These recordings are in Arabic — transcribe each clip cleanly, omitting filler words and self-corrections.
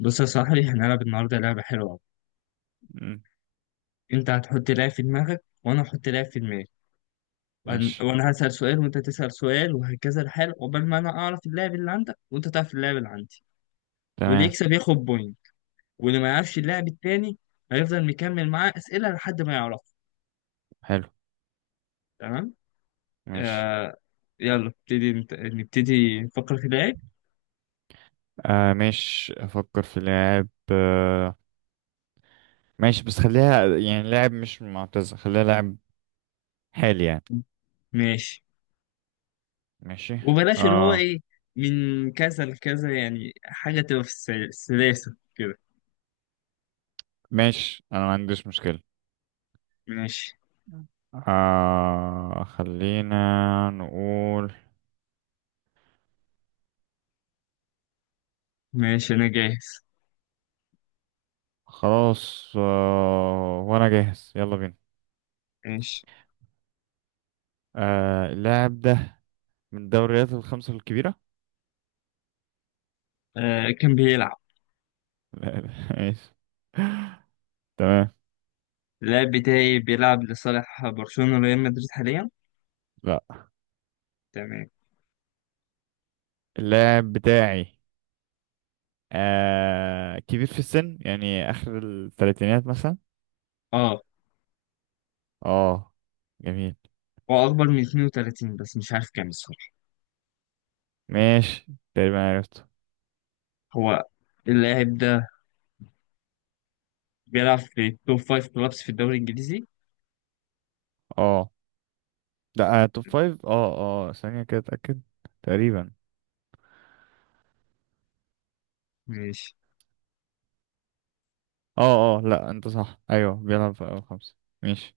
بص يا صاحبي، احنا هنلعب النهارده لعبة حلوة أوي. مم. أنت هتحط لاعب في دماغك وأنا هحط لاعب في دماغي. وهن- ماشي. وأنا هسأل سؤال وأنت تسأل سؤال وهكذا الحال عقبال ما أنا أعرف اللاعب اللي عندك وأنت تعرف اللاعب اللي عندي. واللي تمام. يكسب ياخد بوينت. واللي ما يعرفش اللاعب التاني هيفضل مكمل معاه أسئلة لحد ما يعرفه. حلو. تمام؟ ماشي. آه. يلا نبتدي نبتدي نفكر في لاعب. آه ماشي، افكر في لاعب، آه. ماشي، بس خليها يعني لاعب مش معتزل، خليها لاعب حالي يعني. ماشي. ماشي. وبلاش اللي هو اه إيه من كذا لكذا، يعني حاجة تبقى في السلاسة كده. ماشي، انا ما عنديش مشكلة. ماشي. آه، خلينا نقول. ماشي أنا جاهز. خلاص، آه وانا جاهز، يلا بينا. ماشي. آه، اللاعب ده من الدوريات الخمسة الكبيرة. آه، كان بيلعب. لا، لا. ماشي. تمام. اللاعب بتاعي بيلعب لصالح برشلونة وريال مدريد حاليا. لا. تمام. اللاعب بتاعي كبير في السن، يعني آخر الثلاثينات مثلا. اه، اه، جميل. هو أكبر من 32 بس مش عارف كام الصراحة. ماشي، تقريبا عرفته. هو اللاعب ده بيلعب في توب 5 كلابس في الدوري الإنجليزي. اه لا، آه توب فايف، اه. اه، ثانية كده أتأكد، تقريبا. ماشي. اه اه، لا، انت صح، ايوه، بيلعب في أول خمسة. ماشي.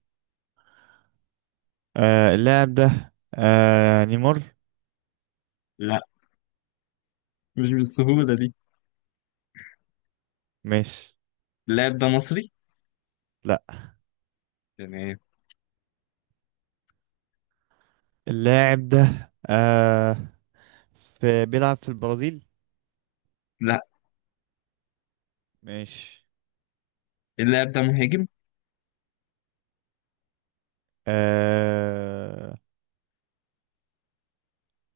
آه، اللاعب ده نيمار. لا، مش بالسهولة دي. ماشي. اللاعب ده مصري. لا. تمام. اللاعب ده آه في بيلعب في البرازيل. لا، ماشي. اللاعب ده مهاجم. آه،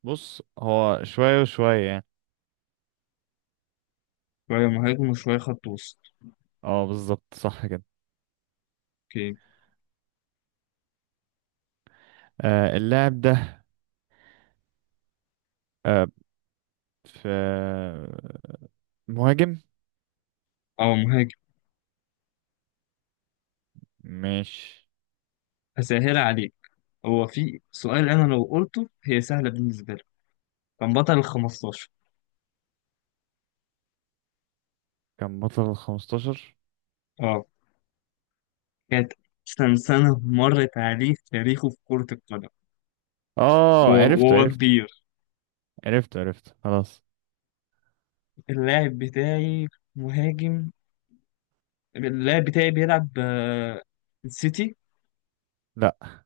بص، هو شوية وشوية يعني. شوية مهاجم وشوية خط وسط. اه، بالظبط، صح كده. اوكي. آه، اللاعب ده آه، في مهاجم اه، مهاجم. مش. هسهل عليك. هو في سؤال أنا لو قلته هي سهلة بالنسبة لك. كان بطل ال 15. كان بطل الـ15. كانت أحسن سنة مرت عليه في تاريخه في كرة القدم. اه، وهو عرفته وهو عرفته كبير. عرفته عرفته، خلاص. اللاعب بتاعي مهاجم. اللاعب بتاعي بيلعب السيتي. لا،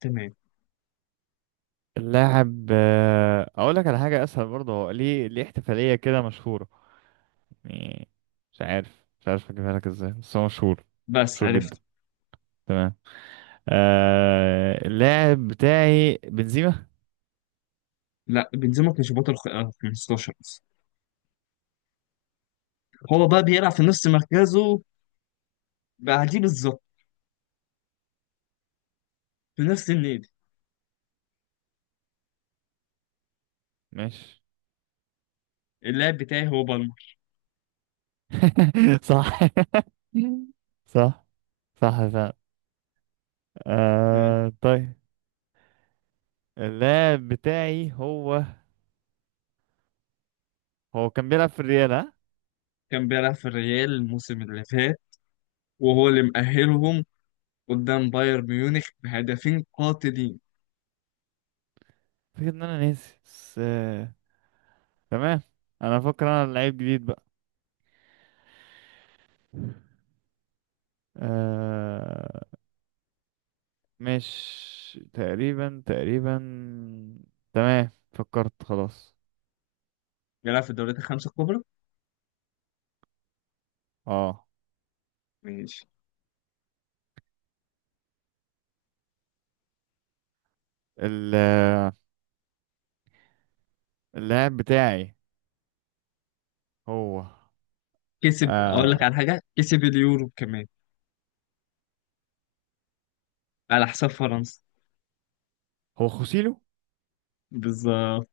تمام. اللاعب، اقول لك على حاجة اسهل برضه، هو ليه احتفالية كده مشهورة يعني. مش عارف اجيبها لك ازاي، بس هو مشهور. بس مشهور جدا. عرفت. تمام. آه، اللاعب بتاعي بنزيما. لا، بنزيما كان شباط 15 بس. هو بقى بيلعب في نفس مركزه بعديه بالظبط في نفس النادي. ماشي. اللاعب بتاعي هو بالمر. صح. صح، صح فعلا. آه، آه، طيب. اللاعب بتاعي هو كان بيلعب في الريال، ها؟ كان بيلعب في الريال الموسم اللي فات وهو اللي مأهلهم قدام بايرن ميونخ بهدفين قاتلين. فكرة ان انا ناسي بس تمام. انا فاكر انا لعيب جديد بقى. آه... مش تقريبا، تقريبا تمام، فكرت خلاص. بيلعب في الدوريات الخمسة الكبرى. اه، ماشي. ال... اللاعب بتاعي هو، كسب، اقول لك على آه... حاجه، كسب اليورو كمان على حساب فرنسا. هو خوسيلو. بالظبط.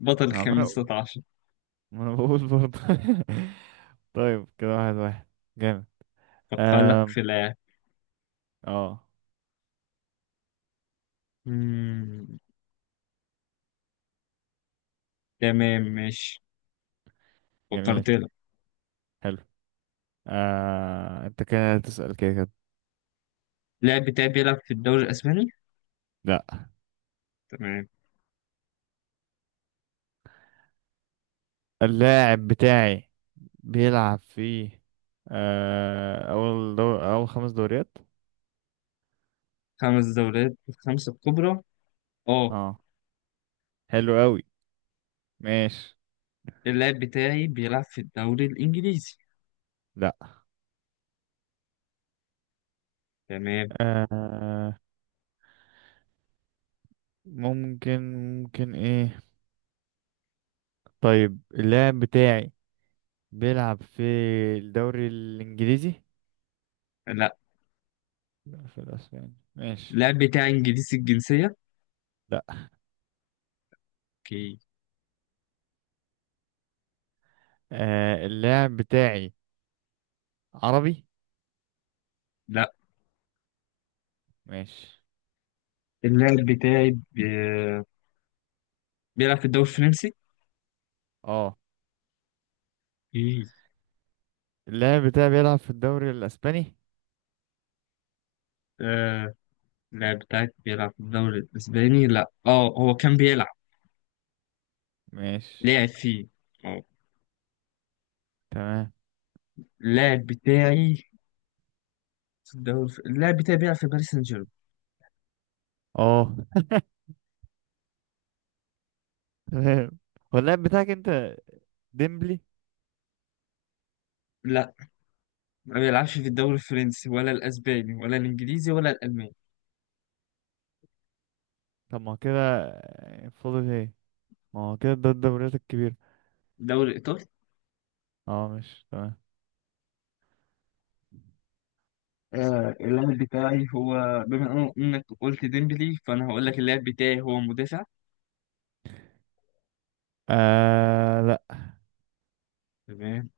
بطل انا عمال اقول، 15. ما انا بقول برضه. طيب، كده واحد واحد، جامد. فكر لك آم، في لاعب. اه، مم، تمام ماشي. جميل، فكرت لك. حلو. انت كده تسأل كده كده. اللاعب بتاعي بيلعب في الدوري الاسباني. لا. تمام. اللاعب بتاعي بيلعب في اول خمس دوريات. خمس دوريات الخمسه الكبرى. اه. اه، حلو قوي، ماشي. اللاعب بتاعي بيلعب في الدوري الانجليزي. لا، تمام. آه... ممكن ممكن ايه. طيب، اللاعب بتاعي بيلعب في الدوري الانجليزي؟ لا. لا، في الاسباني، ماشي. اللاعب بتاعي انجليزي الجنسيه. لا. اوكي. اللاعب بتاعي عربي. لا. ماشي. اللاعب بتاعي بيلعب في الدوري الفرنسي. اه، اوكي. اللاعب بتاعي بيلعب في الدوري الاسباني. اللاعب بتاعك بيلعب في الدوري الإسباني؟ لا، اه هو كان بيلعب. ماشي، لعب فيه. اه. تمام. اللاعب بتاعي في الدوري، اللاعب بتاعي بيلعب في باريس سان جيرمان. اه، تمام. هو اللاعب بتاعك انت ديمبلي؟ لا، ما بيلعبش في الدوري الفرنسي ولا الأسباني ولا الإنجليزي ولا الألماني. طب ما هو كده فاضل ايه؟ ما هو كده ده الدوريات الكبيرة. الدوري الإيطالي. اه، مش تمام. آه، اللاعب بتاعي هو بما إنك قلت ديمبلي، فأنا هقول لك اللاعب بتاعي هو مدافع. آه، لا. تمام.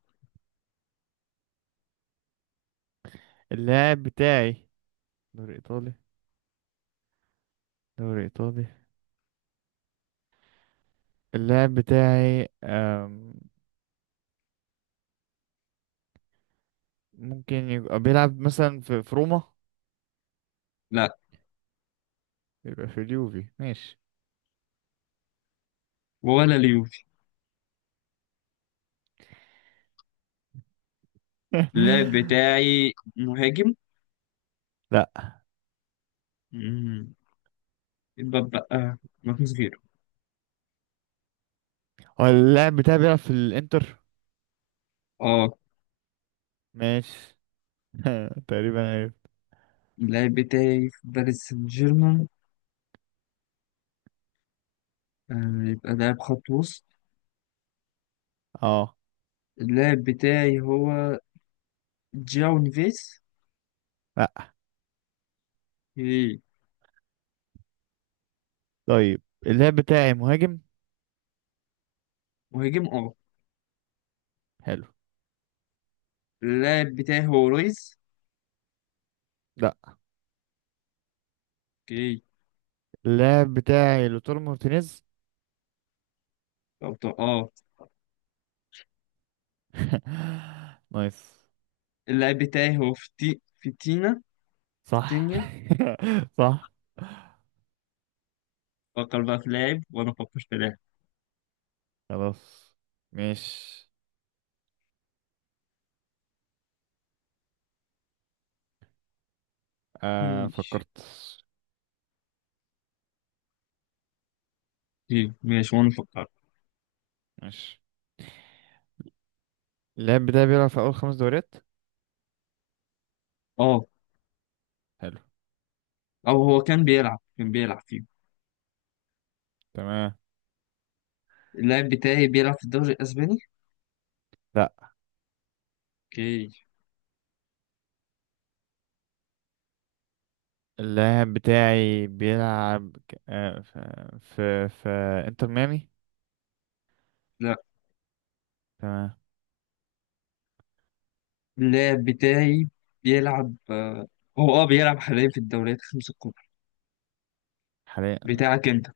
اللاعب بتاعي دوري ايطالي، دوري ايطالي. اللاعب بتاعي ممكن يبقى بيلعب مثلا في روما. لا، يبقى في اليوفي، ماشي. ولا اليوفي. اللاعب بتاعي مهاجم. لا. مم، يبقى بقى ماركوس فيرو. هو اللاعب بتاعي بيلعب في الانتر. اه. ماشي. تقريبا عرفت. اللاعب بتاعي في باريس سان جيرمان، يبقى لاعب خط وسط. اه، اللاعب بتاعي هو جاو نيفيس. لا. اوكي. طيب، اللاعب بتاعي مهاجم. مهاجم اه. حلو. اللاعب بتاعي هو رويز. لا. اوكي. اللاعب بتاعي لوتار مارتينيز. أو اه. نايس. اللاعب بتاعي هو فتينا. صح. فتينيا. صح. فكر بقى في لاعب وانا افكر في لاعب. خلاص. ماشي، آه ماشي. فكرت. اوكي ماشي، وانا افكر. ماشي. اللاعب بتاعي بيلعب في أول خمس دوريات. اه. حلو، او هو كان بيلعب فيه. تمام. اللاعب بتاعي بيلعب في الدوري الاسباني. لا، اوكي. اللاعب بتاعي بيلعب في انتر ميامي. لا. تمام. اللاعب بتاعي بيلعب هو اه بيلعب حاليا في الدوريات الخمس الكبرى. حاليا، بتاعك انت.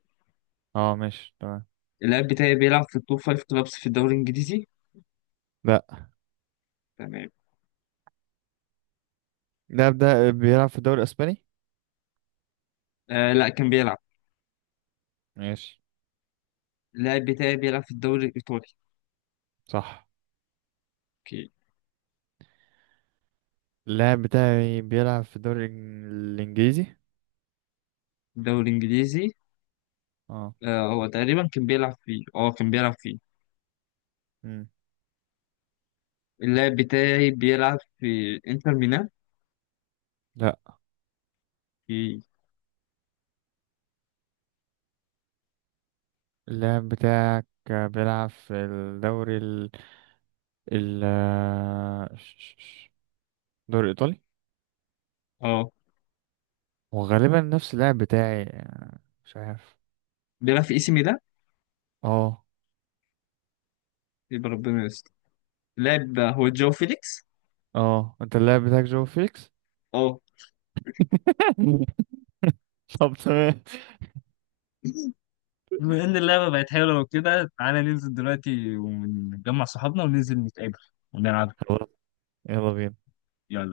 اه، ماشي، تمام. اللاعب بتاعي بيلعب في التوب فايف كلابس في الدوري الإنجليزي. لا، تمام. اللاعب ده بيلعب في الدوري الأسباني. آه لا، كان بيلعب. ماشي، اللاعب بتاعي بيلعب في الدوري الإيطالي. صح. أوكي. اللاعب بتاعي بيلعب في الإنجليزي. الدوري الإنجليزي. اه. آه هو تقريبا كان بيلعب فيه، اه كان بيلعب فيه. مم. اللاعب بتاعي بيلعب في إنتر ميلان. لا، في اللاعب بتاعك بيلعب في الدوري ال ال الدوري الإيطالي. اه وغالبا نفس اللاعب بتاعي، يعني، مش عارف. بيلعب في إي سي ميلان. اه يبقى ربنا يستر. اللاعب هو جاو فيليكس. اه، انت اللاعب بتاعك جو فيكس. اه. طب، تمام. بما إن اللعبة بقت حلوة وكده، تعالى ننزل دلوقتي ونجمع صحابنا وننزل نتقابل ونلعب. خلاص، يلا بينا. يلا.